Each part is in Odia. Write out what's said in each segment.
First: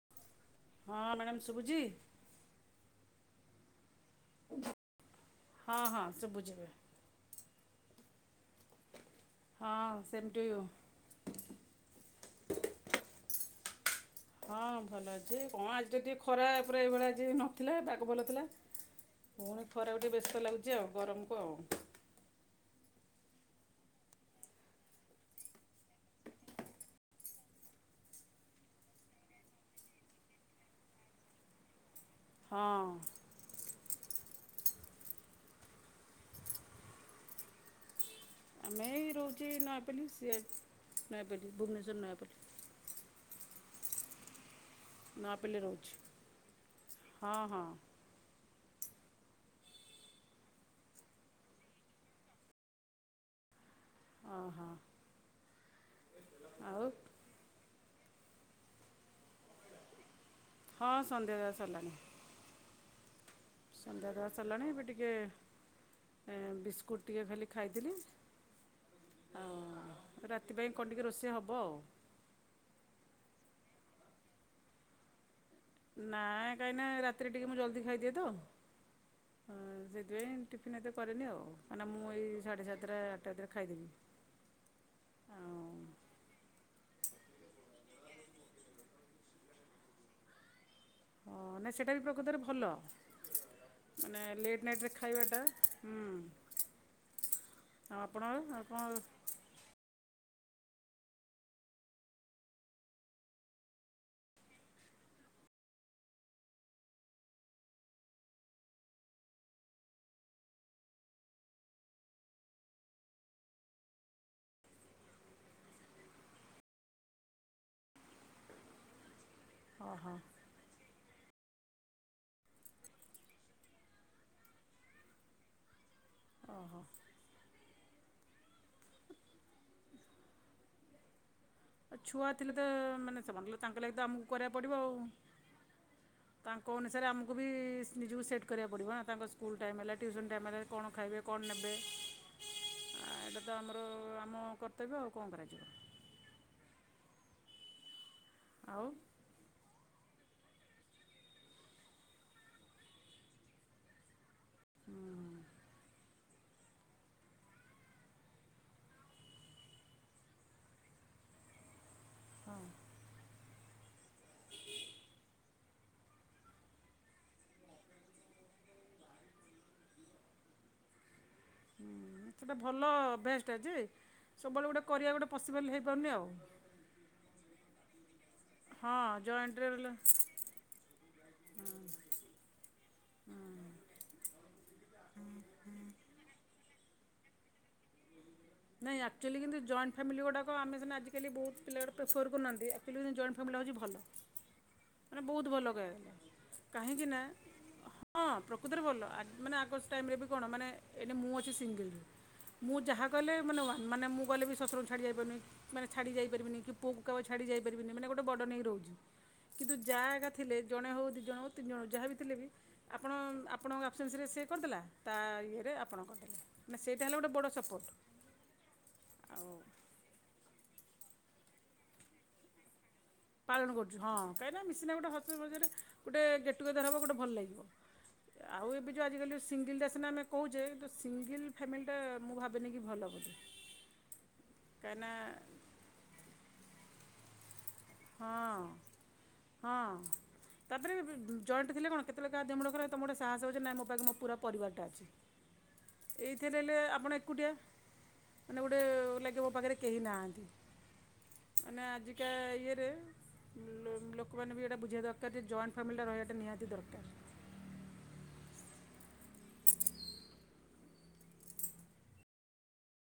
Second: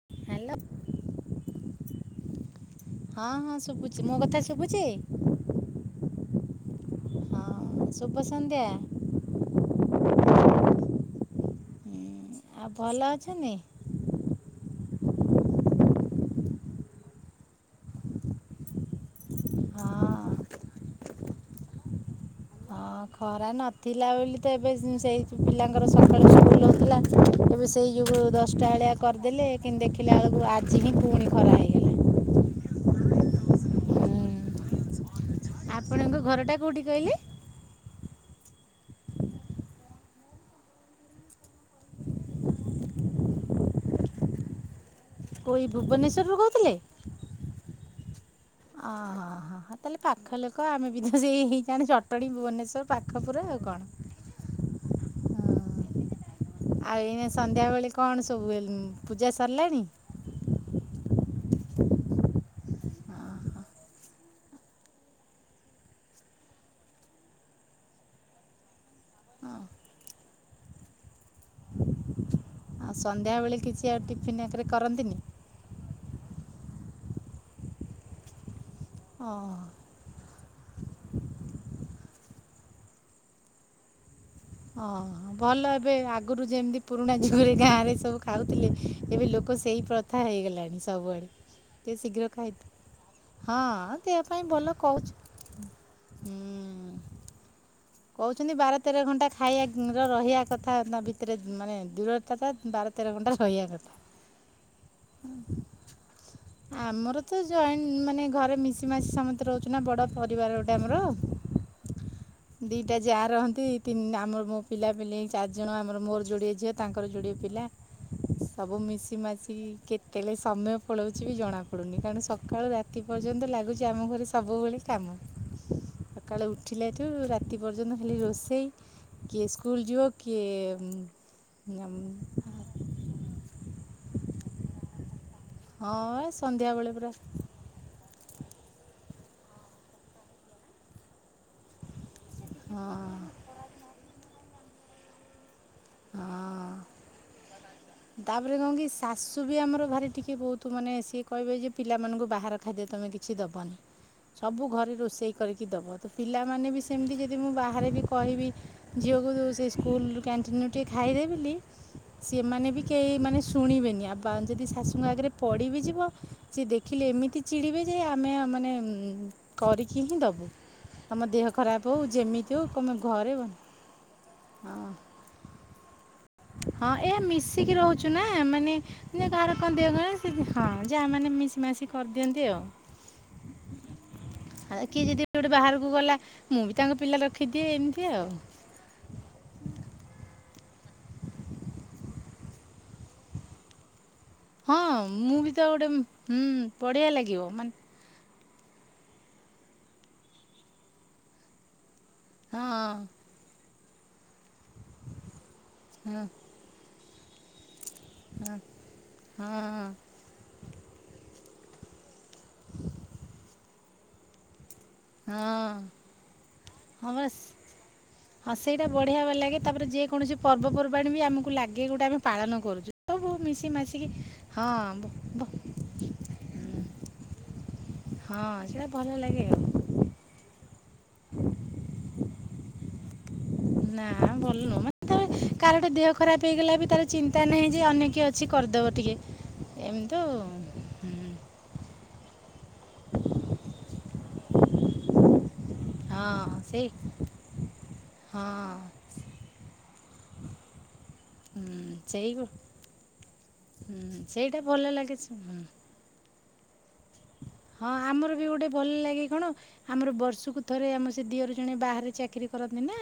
[unintelligible] ହଁ ମ୍ୟାଡ଼ାମ୍ ଶୁଭୁଚି। ହଁ ହଁ ଶୁବୁଚି। ମୋ କଥା ଶୁବୁଚି? ହଁ ହଁ ଶୁଭୁଛି ଏବେ ହଁ ଶୁଭ ସନ୍ଧ୍ୟା। ହଁ ସେମ୍ ଟୁ ୟୁ। ହୁଁ, ଆଉ ଭଲ ଅଛନ୍ତି। ହଁ ଭଲ ଅଛି କଣ ଆଜି ଯଦି ଖରା ପୁରା ଏଇଭଳିଆ ଆଜି ନଥିଲା ପାଗ ଭଲ ଥିଲା। ପୁଣି ଖରାକୁ ଟିକେ ହଁ ବ୍ୟସ୍ତ ଲାଗୁଚି ଆଉ ଗରମକୁ ଆଉ। [unintelligible] ପରା ନଥିଲା ବୋଲି ତ ଏବେ ସେଇ ପିଲାଙ୍କର ସକାଳ ସ୍କୁଲ ହେଉଥିଲା ଏବେ ସେଇ ଯୁଗୁ ତ ଦଶଟା ଅଳିଆ କରିଦେଲେ କିନ୍ତୁ ଦେଖିଲା ବେଳକୁ ଆଜି ହିଁ ପୁଣି ଖରା ହେଇଗ ହଁ। ହୁଁ ଆ ଆପଣଙ୍କ ଘରଟା କୋଉଠି କହିଲେ? ଆମେ ରହୁଚି ନୟାପଲ୍ଲୀ, ସିଏ ନୟାପଲ୍ଲୀ ଭୁବନେଶ୍ୱର ନୟାପଲ୍ଲୀ। ନୟାପଲ୍ଲୀ କୋଇ ରହୁଛି ଭୁବନେଶ୍ୱରରୁ କହୁଥିଲେ ହଁ- ହଁ। ଓ ହୋ। ହଁ- ହଁ ତାହେଲେ ପାଖ ଲୋକ ଆମେ ବି ତ ସେଇ, [unintelligible] ଚଟଣୀ ଭୁବନେଶ୍ଵର ପାଖପୁରା ଆଉ କଣ। ଓ ହୋ। ହ ଆଉ ଏଇନେ ସନ୍ଧ୍ୟାବେଳେ କଣ ସବୁ ହୁଏ, ପୂଜା ସରିଲାଣି? ହଁ ସନ୍ଧ୍ୟା ଦବା ସରିଲାଣି। ହ ସନ୍ଧ୍ୟା ଦବା ସାରିଲାଣି, ଏବେ ଟିକେ ବିସ୍କୁଟ୍ ଟିକେ ଖାଲି ଖାଇଥିଲି। ଆଉ ରାତି ପାଇଁ କଣ ଟିକେ ରୋଷେଇ ହବ ଆଉ। ଆଉ ସନ୍ଧ୍ୟା ବେଳେ କିଛି ଆଉ ଟିଫିିନ [unintelligible] କରନ୍ତିନି? ନାଇଁ କାଇଁ ନା ରାତିରେ ଟିକେ ମୁଁ ଜଲ୍ଦି ଖାଇଦିଏ ତ। ଓ ହୋ। ସେଥିପାଇଁ ଟିଫିନ୍ ଏବେ କରିନି ଆଉ, କାଇଁ ନା ମୁଁ ଏଇ ସାଢ଼େ ସାତଟା ଆଠଟା ଭିତରେ ଖାଇଦେବି। ଓ ହୋ ଭଲ ଆଉ ଏବେ ଆଗରୁ ଯେମତି ପୁରୁଣା ଯୁଗରେ ଗାଁରେ ସବୁ ଖାଉଥିଲେ, ଏବେ ଲୋକ ସେଇ ପ୍ରଥା ହେଇଗଲାଣି। ସବୁଆଡେ, ହଁ ନାଇଁ ସେଇଟା ସେ ବି ଶୀଘ୍ର ପ୍ରକୃତରେ ଖା ଭଲ ହଁ ମାନେ ଦେହ ପାଇଁ ଲେଟ୍ ଭଲ ନାଇଟ୍ରେ କହୁଛୁ ଖାଇବାଟା ହୁଁ। ଆଉ ଆପଣ କହୁଛନ୍ତି ବାର ଆପଣ ତେର ଘଣ୍ଟା ଖାଇବାର ରହିଆ କଥା ନା ଭିତରେ, ମାନେ ଦୂରତାଟା ବାର ତେର ଘଣ୍ଟା ରହିଆ କଥା। ହୁଁ ଆମର ତ ଜଏଣ୍ଟ ମାନେ ଘରେ ମିଶି ମାସି ସମସ୍ତେ ରହୁଛୁ ନା ବଡ ପରିବାର ଗୋଟେ ଆମର। ଦିଟା ଯାଆ ରହନ୍ତି ତିନି ଆମର ମୋ ପିଲାପିଲି ଚାରି ଜଣ, ଆମର ମୋର ଯୋଡିଏ ଝିଅ ତାଙ୍କର ଯୋଡିଏ ପିଲା। ସବୁ ମିଶି ମାସି କେତେବେଳେ ସମୟ ପଳଉଛି ବି ଜଣା ପଡୁନି, କାରଣ ସକାଳୁ ରାତି ପର୍ଯ୍ୟନ୍ତ ଲାଗୁଛି ଆମ ଘରେ ସବୁବେଳେ କାମ। ସକାଳେ ଉଠିଲେ ଠୁ ରା ତି ପର୍ଯ୍ୟନ୍ତ ଖାଲି ରୋଷେଇ କିଏ ସ୍କୁଲ ଯିବ, କିଏ ଆଉ ଛୁଆ ଥିଲେ ତ, ମାନେ ସେମାନଙ୍କ ତାଙ୍କ ଲାଗି ତ ଆମକୁ କରିବାକୁ ପଡ଼ିବ ଆଉ। ହଁ ବା। ତାଙ୍କ ଅନୁସାରେ ଆମକୁ ବି ନିଜକୁ ସେଟ୍ କରିବାକୁ ପଡ଼ିବ ନା, ତାଙ୍କ ସ୍କୁଲ୍ ଟାଇମ୍ ହେଲା, ଟିଉସନ୍ ଟାଇମ୍ ହେଲା, କଣ ଖାଇବେ, କଣ ନେବେ? ହଁ। ସେଇ ତ ଆମର ଆମ କର୍ତ୍ତବ୍ୟ ଆଉ କଣ କରାଯିବ। ହଁ। ତାପରେ କଣ କି ଆଉ ଶାଶୁ ଶାଶୁ ବି ଆମର ଭାରି ଟିକେ ବହୁତ ମାନେ ସିଏ କହିବେ ଯେ, ପିଲାମାନଙ୍କୁ ବାହାର ଖାଦ୍ୟ ତମେ କିଛି ଦବନି। ସବୁ ଘରେ ରୋଷେଇ କରିକି ଦବ, ତ ପିଲାମାନେ ବି ସେମିତି ଯଦି ମୁଁ ବାହାରେ ବି କହିବି ଝିଅକୁ ସେ ସ୍କୁଲ କ୍ୟାଣ୍ଟିନରୁ ଟିକେ ଖାଇଦେ ବୋଲି, ସେମାନେ ବି କେହି ମାନେ ଶୁଣିବେନି, ଆ ଯଦି ଶାଶୁଙ୍କ ଆଗରେ ପଡିି ବି ଯିବ ସେ ଦେଖିଲେ ଏମିତି ଚିଡିବେ ଯେ ଆମେ ମାନେ କରିକି ହିଁ ଦବୁ। ଆମ ଦେହ ଖରାପ ହଁ ହେଉ ଯେମିତି ସେଇଟା ହେଉ ଭଲ ତମେ ଘରେ ବେଷ୍ଟ ଯେ ସବୁବେଳେ ଗୋଟେ ହଁ କରିବା ଗୋଟେ ପସିବଲ୍ ହେଇପାରୁନି ଆଉ। ହଁ ଏ ମିଶିକି ରହୁଚ୍ ଚୁ ନା ମାନେ ହଁ କାହାର ଜଏଣ୍ଟରେ କଣ ଦିଅ ରହିଲା କହ ସେ ହଁ ଯାଆ ମାନେ ମିଶି ମାସି କରିଦିଅନ୍ତି ଆଉ। ଆଉ କିଏ ଯଦି ଗୋଟେ ବାହାରକୁ ଗଲା ମୁଁ ବି ତାଙ୍କ ପିଲା ରଖିଦିଏ ଏମିତି ଆଉ। ନାଇଁ ଆକ୍ଚଆଲି କିନ୍ତୁ ଜଏଣ୍ଟ ଫାମିଲ ଗୁଡ଼ାକ ଆମେ ସିନା ଆଜିକାଲି ବହୁ ପିଲା ପ୍ରେଫର୍ କରୁନାହାନ୍ତି। ଫିଲ୍ ହୁଏ ଯେମିତି ଜଏଣ୍ଟ ଫ୍ୟାମିଲି ଟା ହଉଚି ଭଲ। ହଁ ମାନେ ମୁଁ ବି ବହୁତ ତ ଭଲ ଗୋଟେ କହିଆକୁ ଗଲେ, ହୁଁ ବଢ଼ିଆ କାହିଁକିନା? ଲାଗିବ ମାନେ ହଁ ପ୍ରକୃତରେ ଭଲ ଆ-ମାନେ ଆଗ ଟାଇମରେ ବି କଣ ମାନେ ଏଇନେ ମୁଁ ଅଛି ସିଙ୍ଗଲ୍ ହଁ ମୁଁ ଯାହା କହିଲେ ମାନେ ମୁଁ ଗଲେ ବି ଶଶୁରଙ୍କୁ ଛାଡ଼ି ଯାଇପାରୁନି ମାନେ ଛାଡ଼ି ହଁ ଯାଇପାରିବିନି କି ପୁଅକୁ କାପା ଛାଡି ଯାଇ ପାରିବିନି ମାନେ ଗୋଟେ ବଡନ ନେଇ ରହୁଚି ହଁ କିନ୍ତୁ ଯାଆ ହେରିକା ଥିଲେ ଜଣେ ହଉ ଦୁଇ ଜଣ ହେଉ ତିନି ଜଣ ହଉ ଯାହାବି ଥିଲେ ବି ଆପଣ ଆପଣଙ୍କ ଆବସେନ୍ସରେ ସିଏ କରଦେଲା ତା ହଁ ଇଏରେ ଆପଣ କରିଦେଲେ ମାନେ ସେଇଟା ହଁ ହେଲେ ଗୋଟେ ବାସ୍ ବଡ଼ ସପୋର୍ଟ। ହଁ ସେଇଟା ବଢିଆ ବା ଆଉ ଲାଗେ ତାପରେ ଯେକୌଣସି ପର୍ବପର୍ବାଣୀ ବି ଆମକୁ ଲାଗେ ଗୋଟେ ଆମେ ପାଳନ କରୁଚୁ। ପାଳନ କରୁଚୁ ହଁ କାହିଁକିନା ମିସିିନା ଗୋଟେ ହସମଜାରେ ଗୋଟେ ଗେଟ୍ ଟୁଗେଦର ହବ ଗୋଟେ ଭଲ ଲାଗିବ। ହଁ ଆଉ ସେଇଟା ଏବେ ଯୋଉ ଭଲ ଆଜିକାଲି ଲାଗେ ଆଉ। ସିଙ୍ଗଲଡା ସିନା ଆମେ କହୁଚେ କିନ୍ତୁ ସିଙ୍ଗିଲ ଫ୍ୟାମିଲିଟା ମୁଁ ଭାବେନି କି ଭଲ ବୋଲି। ନା ଭଲନୁହୁଁ ମାନେ କାହିଁକିନା ତ କାହାର ଗୋଟେ ଦେହ ଖରାପ ହେଇଗଲା ବି ତାର ଚିନ୍ତା ନାହିଁ ଯେ ଅନେକ କିଏ ହଁ ଅଛି କରିଦବ ଟିକେ, ହଁ। ଏମିତି ଆଉ। ତାପରେ ଜଏଣ୍ଟ ଥିଲେ କଣ କେତେବେଳେ ଦେହମୁଣ୍ଡ ଖରାପ ହେଲେ ତମର ଗୋଟେ ସାହସ ହବ ଯେ ନା ମୋ ପାଖେ ମୋର ପୂରା ପରିବାରଟା ଅଛି। [inaudible] ହଁ ଏଇଥେରେ ହେଲେ ସେଇ ଆପଣ ଏକୁଟିଆ। ହଁ ମାନେ ଗୋଟେ ଲାଗିବ ମୋ ପାଖରେ କେହି ନାହାନ୍ତି, ମାନେ ହୁଁ, ସେଇ ଆଜିକା ହୁଁ, ଇଏରେ ରେ ଲୋ-ଲୋକମାନେ ସେଇଟା ବି ଏଇଟା ଭଲ ବୁଝିବା ଲାଗେ ଦରକାର ସେ- ଯେ ହୁଁ। ଜଏଣ୍ଟ ଫ୍ୟାମିଲିଟା ରହିବାଟା ନିହାତି ଦରକାର। ହଁ ଆମର ବି ଗୋଟେ ଭଲ ଲାଗେ କଣ ଆମର ବର୍ଷୁକୁ ଥରେ ଆମର ସେ ଦିଅର ଜଣେ ବାହାରେ ଚାକିରୀ କରନ୍ତି ନା?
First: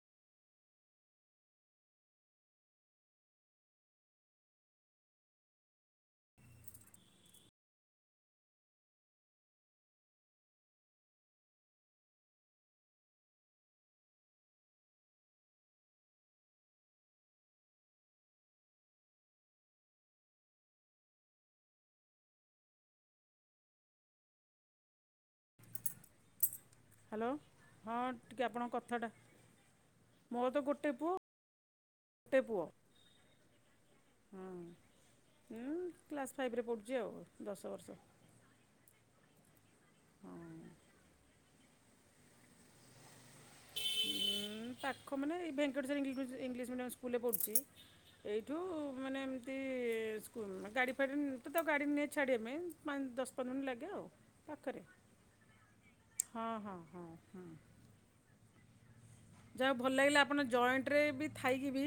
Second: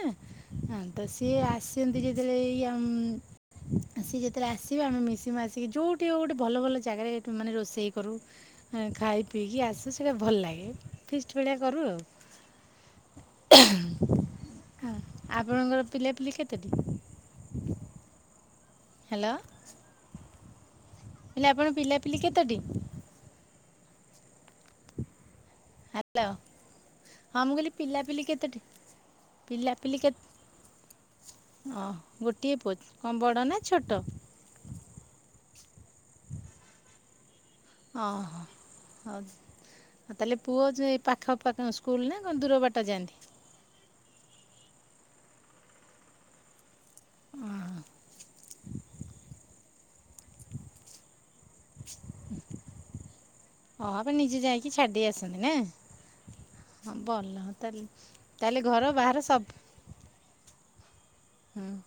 ହଁ ତ ସିଏ ଆସିନ୍ତି ଯେତେବେଳେ ଏଇ ୟଙ୍ଗ ସିଏ ଯେତେବେଳେ ଆସିବେ ଆମେ ମିଶିମାସିକି ଯୋଉଠି ହଉ ଗୋଟେ ଭଲ ଭଲ ଜାଗାରେ ମାନେ ରୋଷେଇ କରୁ। ଖାଇ ପିଇକି ଆସୁ ସେଇଟା ଭଲ ଲାଗେ ଫିଷ୍ଟ ଭଳିଆ କରୁ ଆଉ। ଆପଣଙ୍କର ପିଲାପିଲି କେତେଟି? ହାଲୋ ହେଲେ ଆପଣ ପିଲାପିଲି କେତୋଟି? ହାଲୋ। ହ୍ୟାଲୋ ହଁ ମୁଁ କହିଲି ହଁ ପିଲାପିଲି ଟିକେ କେତେଟି ଆପଣଙ୍କ କଥାଟା ପିଲାପିଲି କେତେ? ମୋର ତ ଗୋଟେ ପୁଅ ଅଁ ଗୋଟିଏ ପୁଅ କଣ ବଡ ନା ଛୋଟ? ହୁଁ କ୍ଲାସ୍ ଫାଇଭରେ ପଢୁଚି ଆଉ ଦଶ ବର୍ଷ। ଓହୋ ହଉ। ତାହେଲେ ପୁଅ ଯେ ପାଖପାଖ ସ୍କୁଲ ନା କଣ ଦୂର ବାଟ ଯାଆନ୍ତି? ଉଁ ପାଖ ମାନେ ଏଇ ଭେଙ୍କଟେଶ୍ୱରି ଇଂଲିଶ ମି ଇଂଲିଶ ମିଡ଼ିୟମ୍ ସ୍କୁଲ। ସ୍କୁଲରେ ପଢୁଚି ଏଇଠୁ ମାନେ ଏମିତି ସ୍କୁଲ ଗାଡ଼ି ଫାଡି ନ ମୁଁ ତ ଗାଡ଼ି ନିଏ ଛାଡିବା ପାଇଁ ଦଶ ପନ୍ଦର ମିନଟ ଓ ଲାଗେ ଆଉ ଆପଣ ନିଜେ ଯାଇକି ପାଖରେ। ଛାଡ଼ି ଦେଇ ଆସନ୍ତି ନା? ହଁ ହଁ ହଁ ଭଲ ହୁଁ। ତାହେଲେ ତାହେଲେ ଘର ବାହାର ସବ ଯାହା ହଉ ଭଲ ଲାଗିଲା ଆପଣ ଜଏଣ୍ଟରେବି ଥାଇକି ହୁଁ। ବି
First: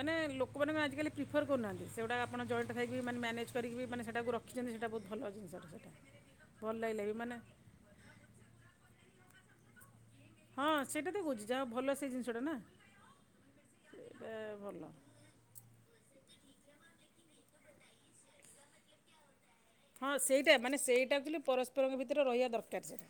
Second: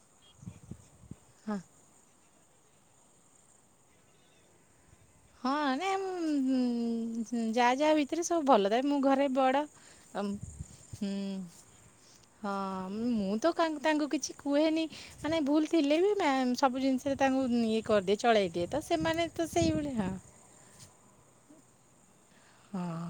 ମାନେ ଲୋକମାନେ ଆଜିକାଲି ପ୍ରିଫର୍ ହଁ କରୁନାହାନ୍ତି ସେଗୁଡ଼ା ଆପଣ ଜଏଣ୍ଟ ଖାଇକି ମାନ ମ୍ୟାନେଜ କରି ମାନେ ସେଟାକୁ ରଖ ଦେଖିଛନ୍ତି ସେଇଟା ବହୁତ୍ ଭଲ ହଁ ଜିନିଷଟେ ସେଟା ଭଲ ଲାଗିଲାବି ମାନେ ଯାହା ଭିତରେ ସବୁ ଭଲ ତାପ ମୁଁ ଘରେ ବଡ଼। ହଁ ହୁଁ ସେଇଟାତ କହୁଚି ଯାହା ହଉ ଭଲସେ ଜିନିଷଟା। ହଁ ନା ମୁଁତ କା ତାଙ୍କୁ ସେଇଟା କିଛି କୁହେନି‌। ଭଲ ମାନେ ଭୁଲ ଥିଲେବି ମା ସବୁ ଜିନିଷରେ ତାଙ୍କୁ ଇଏ କରିଦିଏ ଚଳେଇ ଦିଏ ତସେମାନେ ତ ସେଇଭଳି ହଁ ସେଇଟା ମାନେ ସେଇଟା ଥିଲେ ପରସ୍ ପରସ୍ପରଙ୍କ ଭିତରେ ରହିବା ହଁ ଦରକାର୍ ସେଇଟା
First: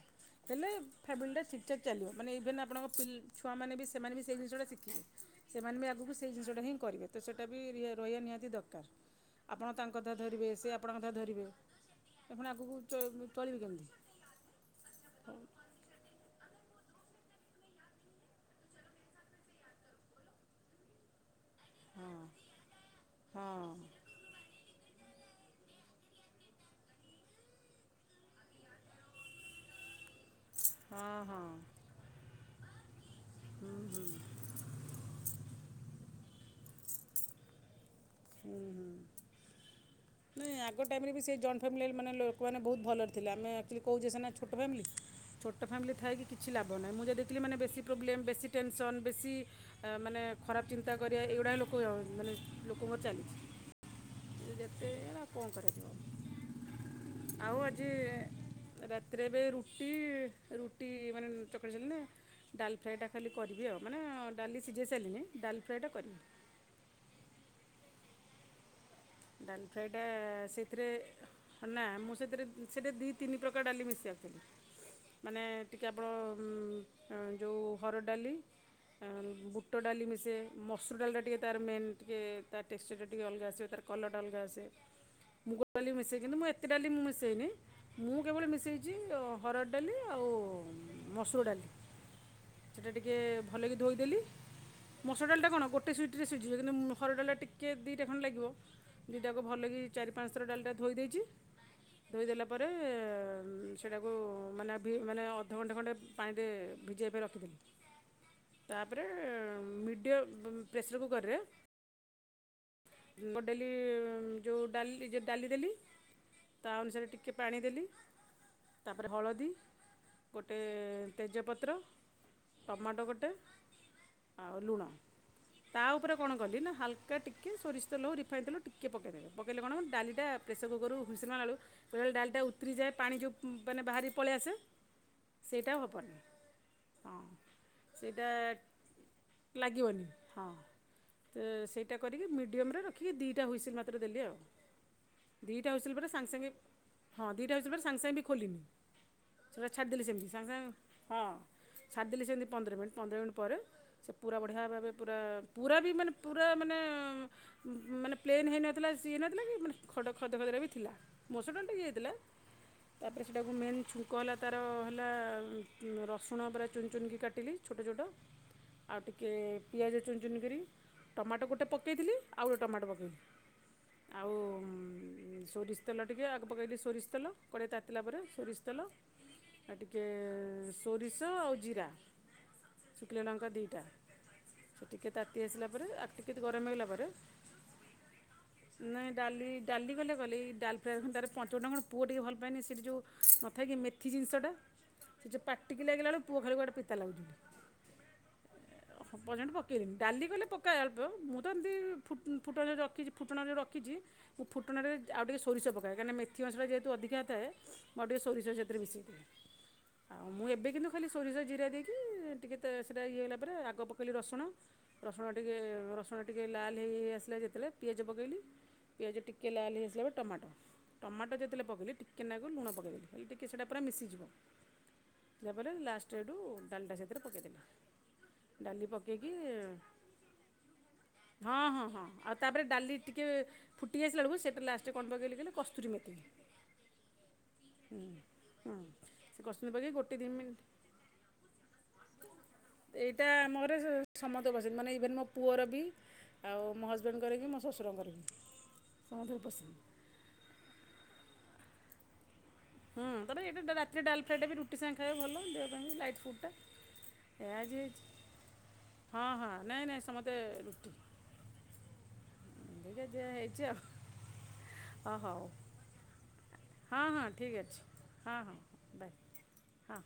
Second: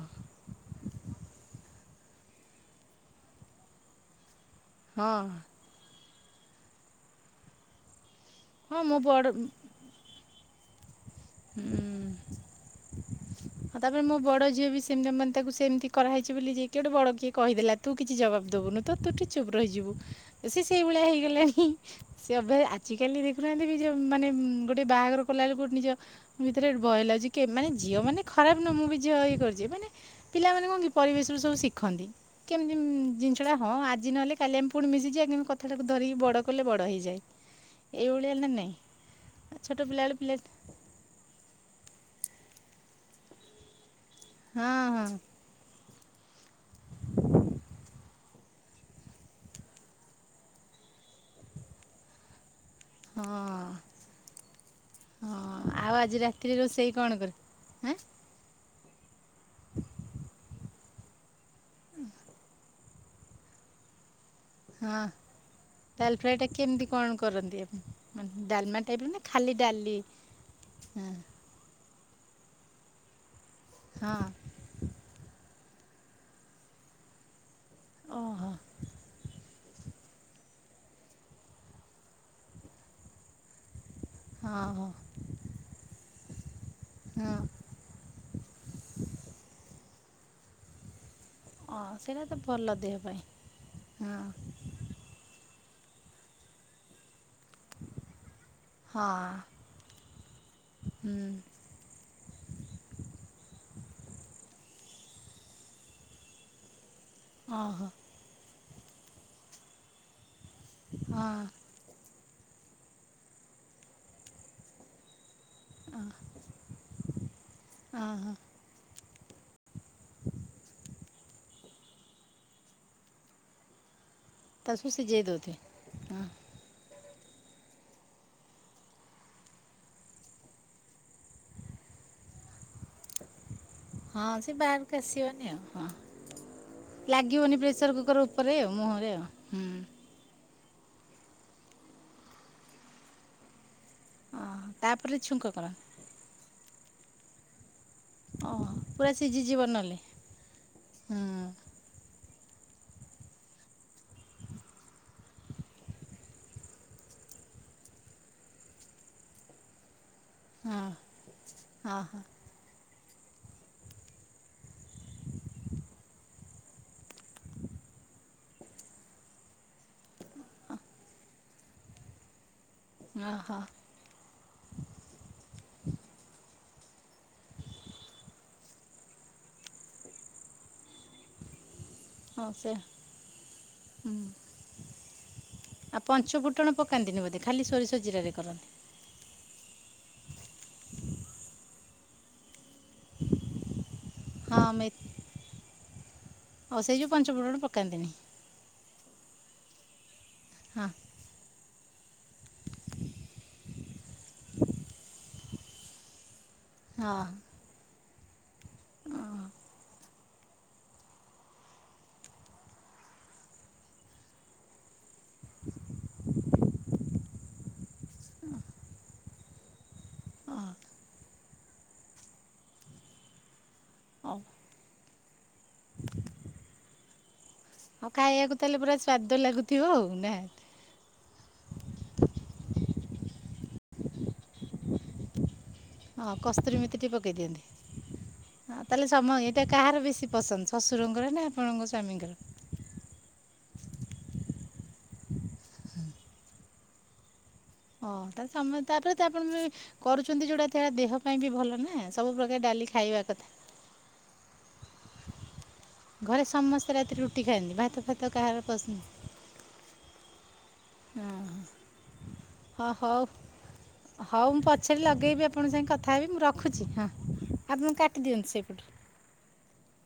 ହେଲେ ଫ୍ୟାମିଲିଟା ଠିକ୍ ଠାକ୍ ଚାଲିବ ମାନେ ଇଭେନ୍ ଆଣଙ୍କ ପିଲ ଛୁଆମାନେବି ସେମାନେବି ସେଇ ଜିନଷଟା ଶିଖିବେ ହଁ। ସେମାନେବି ଆଗକୁ ସେଇ ଜିନିଷଟାହିଁ କରିବେ ତସେଇଟାବି ରହିବା ନିହାତି ହଁ ଦରକାର୍ ମୋ ଆପଣ ତାଙ୍କୁ କଥା ଧରିବେ ସେ ଆପଣଙ୍କ କଥା ଧରିବେ ହୁଁ ଆପଣ ଆଗକୁ ଚଳିବେ ଆଉ କେମିତି ତାପରେ ମୋ ବଡ଼ ଝିଅବି ସେମିତି ମାନେ ତାକୁ ସେମିତି କରାହେଇଚି ବୋଲି ଯିଏ କିଏ ଗୋଟେ ବଡ଼ କିଏ କହିଦେଲା ତୁକିଛି ଜବାବ ଦବୁନୁ ତ ତୁଟିକେ ଚୁପ୍ ରହିଯିବୁ। ସେ ସେଇଭଳିଆ ହେଇଗଲାଣି। ହଁ ସେ ଅଭ୍ୟାସ ଆଜିକାଲି ହଁ ଦେଖୁନାହାନ୍ତିବି ଯୋଉ ମାନେ ଗୋଟେ ବାହାଘର କଲାବେଳେ ଗୋଟେ ନିଜ ଭିତରେ ଭୟ ଲାଗୁଚି ମାନେ ଝିଅ ମାନେ ଖରାପ୍ ନୁହଁ ମୁଁବି ଝିଅ ଇଏ କରିଚି ମାନେ ପିଲାମାନେ କଣକି ହଁ ହଁ ପରିବେଶରୁ ସବୁ ଶିଖନ୍ତି କେମିତି ଜିନିଷଟା ହଁ ଆଜି ନହେଲେ କାଲି ଆମେ ପୁଣି ମିଶିଯିବା କିନ୍ତୁ କଥାଟାକୁ ଧରିକି ବଡ଼ କଲେ ବଡ଼ ହେଇଯାଏ ଏଇଭଳିଆନା ହୁଁ ନାଇଁ। ହୁଁ। ଛୋଟ ପିଲାବେଳୁ ନାଇଁ ଆଗ ଟାଇମରେବି ସେଇ ଜଏଣ୍ଟ ଫ୍ୟାମିଲି ମାନେ ଲୋକମାନେ ବହୁତ୍ ଭଲରେ ଥିଲେ ଆମେ ଆକ୍ଚୁଲି କହୁଚେ ସିନା ଛୁ ଛୋଟ ହଁ ଫ୍ୟାମିଲି ଛୋଟ ଫ୍ୟାମିଲି ଥାଇକ କିଛି ଲାଭ ନାହିଁ ମୁଁ ଯାହା ଦେଖଥିଲି ମାନେ ବେଶୀ ପ୍ରୋବ୍ଲେମ୍ ବେଶୀ ଟେନସନ୍ ବେଶୀ ମାନେ ଖରାପ୍ ଚିନ୍ତା କରିବା ଏଇଗୁଡ଼ା ଲୋକ ମାନେ ଲୋକଙ୍କର ହଁ ଚାଲିଚି। ହଁ। ସେଇ ଅରା କଣ ହଁ କରାଯିବ ଆଉ ଆଜି ରାତିରେ ରୋଷେଇ କଣ କର ଆଉ ଆଜି ଆଁ ରାତିରେ ଏବେ ରୁଟି ରୁଟି ମାନେ ଚକଡ଼ିଚନ୍ତିନା? ଡାଲ୍ ଫ୍ରାଏଟା ଖାଲି କରିବି ଆଉ ମାନେ ଡାଲି ସିଝେଇ ହଁ ସାରିଲିନି ଡାଲ୍ ଫ୍ରାଏଟା ଡାଲ କରିମି। ଫ୍ରାଏଟା କେମିତି କଣ କରନ୍ତି ଆପଣ ମାନେ ଡ଼ାଲମା ଡାଲ୍ ଫ୍ରାଏଟା ସେଇଥିରେ ହଁ ନା ମୁଁ ସେଥିରେ ସେଟା ଦିଇ ତିନି ପ୍ରକାର ଡାଲି ମିସେ ଆକ୍ଚୁଲି ମାନେ ଟିକିଏ ଆପଣ ଯେଉଁ ହରଡ଼ ଡାଲି ଓହୋ ବୁ ବୁଟ ଡାଲି ମିଶେ ମସୁର ଡାଲିଟା ଟିକେ ତାର ମେନ୍ ଟିକେ ତାଟେଷ୍ଟଟା ଟିକେ ଅଲଗା ଆସିବ ତାର କଲରଟା ଅଲଗାଆସେ ହଁ ହୋ ମୁଗ ଡାଲି ମିଶାଇ କିନ୍ତୁ ମୁଁ ଏତେ ଡାଲି ମୁଁ ହଁ ମିଶାଇନି। ମୁଁ କେବଳ ମିଶେଇଚି ହରଡ଼ ଡାଲି ଆଉ ମସୁର ଡାଲି ଅ ସେଇଟା ତ ଭଲ ସେଟା ଦେହ ଟିକେ ପାଇଁ ଭଲକି ଧୋଇଦେଲି ହଁ ମସୁର ଡାଲିଟା କଣ ଗୋଟେ ସୁିଟିରେ ଶଝିବ କିନ୍ତୁ ହରଡ଼ ଡାଲିଟା ଟିକେ ଦିଟା ଖଣ୍ଡେ ଲାଗିବ ହଁ। ଦୁଇଟାକୁ ଭଲକିି ଚାରି ପାଞ୍ଚ ଥର ଡାଲିଟା ଧୋଇ ହୁଁ ଦେଇଚି ଧୋଇଦେଲା ପରେ ସେଇଟାକୁ ମାନେ ଭି ମାନେ ଅଧଘଣ୍ଟେ ଖଣ୍ଟେ ପାଣିରେ ଭିଜେଇବେ ର ଓହୋ ତାପରେ ମିଡ଼ିୟ ପ୍ରେସର ହଁ କୁକରରେ ମୁଗ ଡାଲି ଯୋଉ ଡାଲି ଯ ଡାଲି ଦେଲି ତା ଅନୁସାରେ ଟିକେ ପାଣି ଦେଲି ଓହୋ ତାପରେ ହଳଦୀ ଗୋଟେ ତେଜପତ୍ର ଟମାଟୋ ଗୋଟେ ଆଉ ତା ଲୁଣ ସବୁ ସିଝେଇ ଦଉଥିବେ। ତାଉପରେ ହଁ କଣ କଲିନା ହାଲ୍କା ଟା ଟିକେ ସୋରିଷ ତେଲ ହଉ ରିଫାଇନ୍ ତେଲ ଟିକେ ପକେଇଦେବେ ପକାଇଲେ କଣ ହବ ଡାଲିଟା ପ୍ରେସରକୁକରରୁ ହୁଇସିଲ୍ ମାରିଲା ବେଳୁ ବେଳେବେଳେ ଡାଲିଟା ଉତୁରିଯାଏ ପାଣି ଯେଉ ମାନେ ବାହାରି ହଁ ପଳେଇ ସେ ଆସେ ବାହାରକୁ ଆସିବନି ଆଉ ସେଇଟା ହଁ। ହବନି ହଁ ଲାଗିବନି ପ୍ରେସର କୁକର ସେଇଟା ଉପରେ ଆଉ ମୁହଁରେ ଆଉ ହୁଁ। ଲାଗିବନି ହଁ। ତ ସେଇଟା କରିକି ମିଡିମୟମ୍ ରେ ରଖିକି ଦିଟା ହୁଇସିଲ୍ ମା ଦେଲି ଆଉ ଓହୋ ତାପରେ ଛୁଙ୍କ କର ଦିଟା ହୁଇସିଲ୍ ପରେ ସାଙ୍ଗେ ସାଙ୍ଗେ ହଁ ଦିଟା ହୁଇସିଲ୍ ପରେ ସାଙ୍ଗେ ସାଙ୍ଗେ ଖୋଲିନି ଓହୋ ପୁରା ସିଝିଯିବ ସେଟା ନହେଲେ ଛାଡିଦେଲି ସେମତି ସାଙ୍ଗେ ସାଙ୍ଗେ ହଁ। ଛାଡିଦେଲି ସେମିତି ପନ୍ଦର ମିନିଟ୍ ପନ୍ଦର ମିନିଟ୍ ପରେ। ସେ ପୁରା ବଢିଆ ଭାବେ ପୁରା ପୁରା ବି ମାନେ ପୁରା ମାନେ। ମାନେ ପ୍ଲେନ୍ ହେଇନଥିଲା ସିଏଇ ନଥିଲା କି। ଖଡ ଖଦ ଖଦଡା ବି ଥିଲା ମସୁର ଟା ଟିକେ ହଁ ହେଇଥିଲା। ହଁ ତାପରେ ସେଇଟାକୁ ମେନ୍ ଛୁଙ୍କ ହେଲା ତାର ହେଲା ରସୁଣ ପୁରା ଚୁନ ଚୁନିକି କାଟିଲି। ଛୋଟ ଛୋଟ ଆଉ ଟିକିଏ ପିଆଜ ଚୁନ ଚୁନ କରି ଟମାଟୋ ଗୋଟେ ପକେଇଥିଲି। ଆଉ ଗୋଟେ ଟମାଟୋ ପକେଇବି ଓହୋ ଆଉ ସୋରିଷ ତେଲ ଟିକେ ଆଗ ପକେଇଲି ସୋରିଷ ତେଲ କଡେଇ ତାତିଲା ପରେ ସୋରିଷ ତେଲ ଆ ଟିକେ ସୋରିଷ ଆଉ ଜିରା। ହଉ ସେ ଶୁଖିଲ ଲଙ୍କା ଦିଟା ହୁଁ ଟିକେ ତାତି ଆସି ଆଉ ପଞ୍ଚ ଫୁଟଣ ପକାନ୍ତିନି ବୋଧେ ଖାଲି ସରିଷଜିରାରେ କରନ୍ତି। ନାଇଁ ଡାଲି ଡାଲି ଗଲେ ଗଲି ଡାଲ ଫ୍ରାଏ ଖ ତାର ପଞ୍ଚ ଟାଣ ପୁଅ ଟିକେ ଭଲପଏନି ସେଠି ଯେଉଁ ନଥାଏ କି ମେ ଏଠି ଜିନିଷଟା ହଁ ମେ ସେ ଯେ ପାଟିକି ଲାଗିଲା ବେଳ ପୁଅ ଖାଲିକୁ ଗୋଟେ ଓ ପିତା ସେଇ ଯେଉଁ ପଞ୍ଚ ଲାଗୁଛନ୍ତି। ଫୁଟଣ ପକାନ୍ତିନି ହଁ ପର୍ଯ୍ୟନ୍ତ ପକେଇଲିନି ଡାଲି କଲେ ହଁ ପକାଯାଉଥିବ ଅଳ୍ପ ମୁଁ ତ ଏମିତି ଫ ଫୁଟଣଁ ରି ଫୁଟଣ ଯେଉଁ ରି ମୁଁ ଫୁଟଣରେ ଆ ଟିକେ ସୋରିଷ ପକା କହିଁକନା ମେଥି ମସା ଯେ ତୁ ହଁ ଅଧିକା ଥାଏ ମୁଁ ଆଉ ଟିକେ ସୋରିଷ ସେଥିରେ ମିଶାଇ ଦିଏ। ଆଉ ମୁଁ ଏବେ କିନ୍ତୁ ଖାଲି ସୋରିଷ ଜିରା ଦେଇକି ଟିକେ ସେଇଟା ଇଏ ହେଲା ପରେ ଆଗ ପକେଇଲି ରସୁଣ। ରସୁଣ ଟିକେ ରସୁଣ ଟିକେ ଲାଲ ହେଇ ଆସିଲା ଯେତେବେଳେ ପିଆଜ ପକେଇଲି। ପିଜଜି ଟିକେ ଲାଲହେଇସସାରିବା ବେଳେ ଟମାଟୋ। ହଁ ଟମାଟୋ ଯେତେଳେ ପକେଇଲି ଟିକେନାକୁ ଲୁଣ ପକାଇଦେଲି ଖା ଟିକଏ ସେଇଟା ପା ମିଶିଯିବ। ହଉ ନପଲେ ଲାଷ୍ଟ ଏଇଠୁ ଡାଲଟା ସେଥିରେ ପକାଇଦେ। ଆଉ ଖାଇବାକୁ ତାହେଲେ ପୁରା ସ୍ଵାଦ ଲାଗୁଥିବ ଆଉ ନା। ହଁ ହଁ ହଁ ଆଉ ତାପରେ ଡାଲି ଟିକେ ଫୁଟି ଆସିଲା ବେଳକୁ ସେଇଟା ଲାଷ୍ଟରେ କଣ୍ଡ ପକେଇଲିଲେ କଷ୍ଟ- ହଁ କସ୍ତୁରମିତି ଟିକେ ପକେଇ ଦିଅନ୍ତି। ହୁଁ ତାହେଲେ ସମ ସେ ଏଇଟା କସ୍ତୁରୀ ମେଥି ପକେଇ କାହାର ଗୋଟେ ଦି ବେଶୀ ମିନିଟ୍ ପସନ୍ଦ ଶଶୁରଙ୍କର ନା ଆପଣଙ୍କ ସ୍ଵାମୀଙ୍କର? ଏଇଟା ଆମ ଘରେ ସମସ୍ତେ ପସିଛନ୍ତି ମାନେ ଇଭେନ୍ ମୋ ପୁଅର ବି ଆଉ ମୋ ହଜବେଣ୍ଡଙ୍କରେ ବିି ମ ଓହ ତା ସମୟ ତାପରେ ତ ଆପଣ କରୁଛନ୍ତି ଯୋଉଟା ଦେହ ପାଇଁ ବି ଭଲ ନା ସବୁ ପ୍ରକାର ଡାଲି ଖାଇବା ହଁ କଥା ଏଇଟା ରାତି ଡାଲ ଫ୍ରାଇଡେ ବି ରୁଟି ସାଙ୍ଗେ ଖାଇବା ଭଲ। ଘରେ ସମସ୍ତେ ରାତିରେ ରୁଟି ଖାଆନ୍ତି ଭାତ ଫାତ କାହାର ପସନ୍ଦ ହଁ ହଁ ନାଇଁ ନାଇଁ ସମ ହେ ହଁ ହଁ ଏ ହଉ ଯ ହୋଇଚ ଆଉ। ହଉ ମୁଁ ପଛରେି ଅ ହଉ ଲଗେଇବି ଆପଣଙ୍କ ସାଙ୍ଗେ କଥା ହେବି ମୁଁ ରଖୁଛି ହଁ ଠିକ୍ ଅଛି ଆପଣ ହଁ କାଟିଦିଅନ୍ତୁ ହଁ ସେଇପଟୁ। ବାଏ ହଁ ହଁ।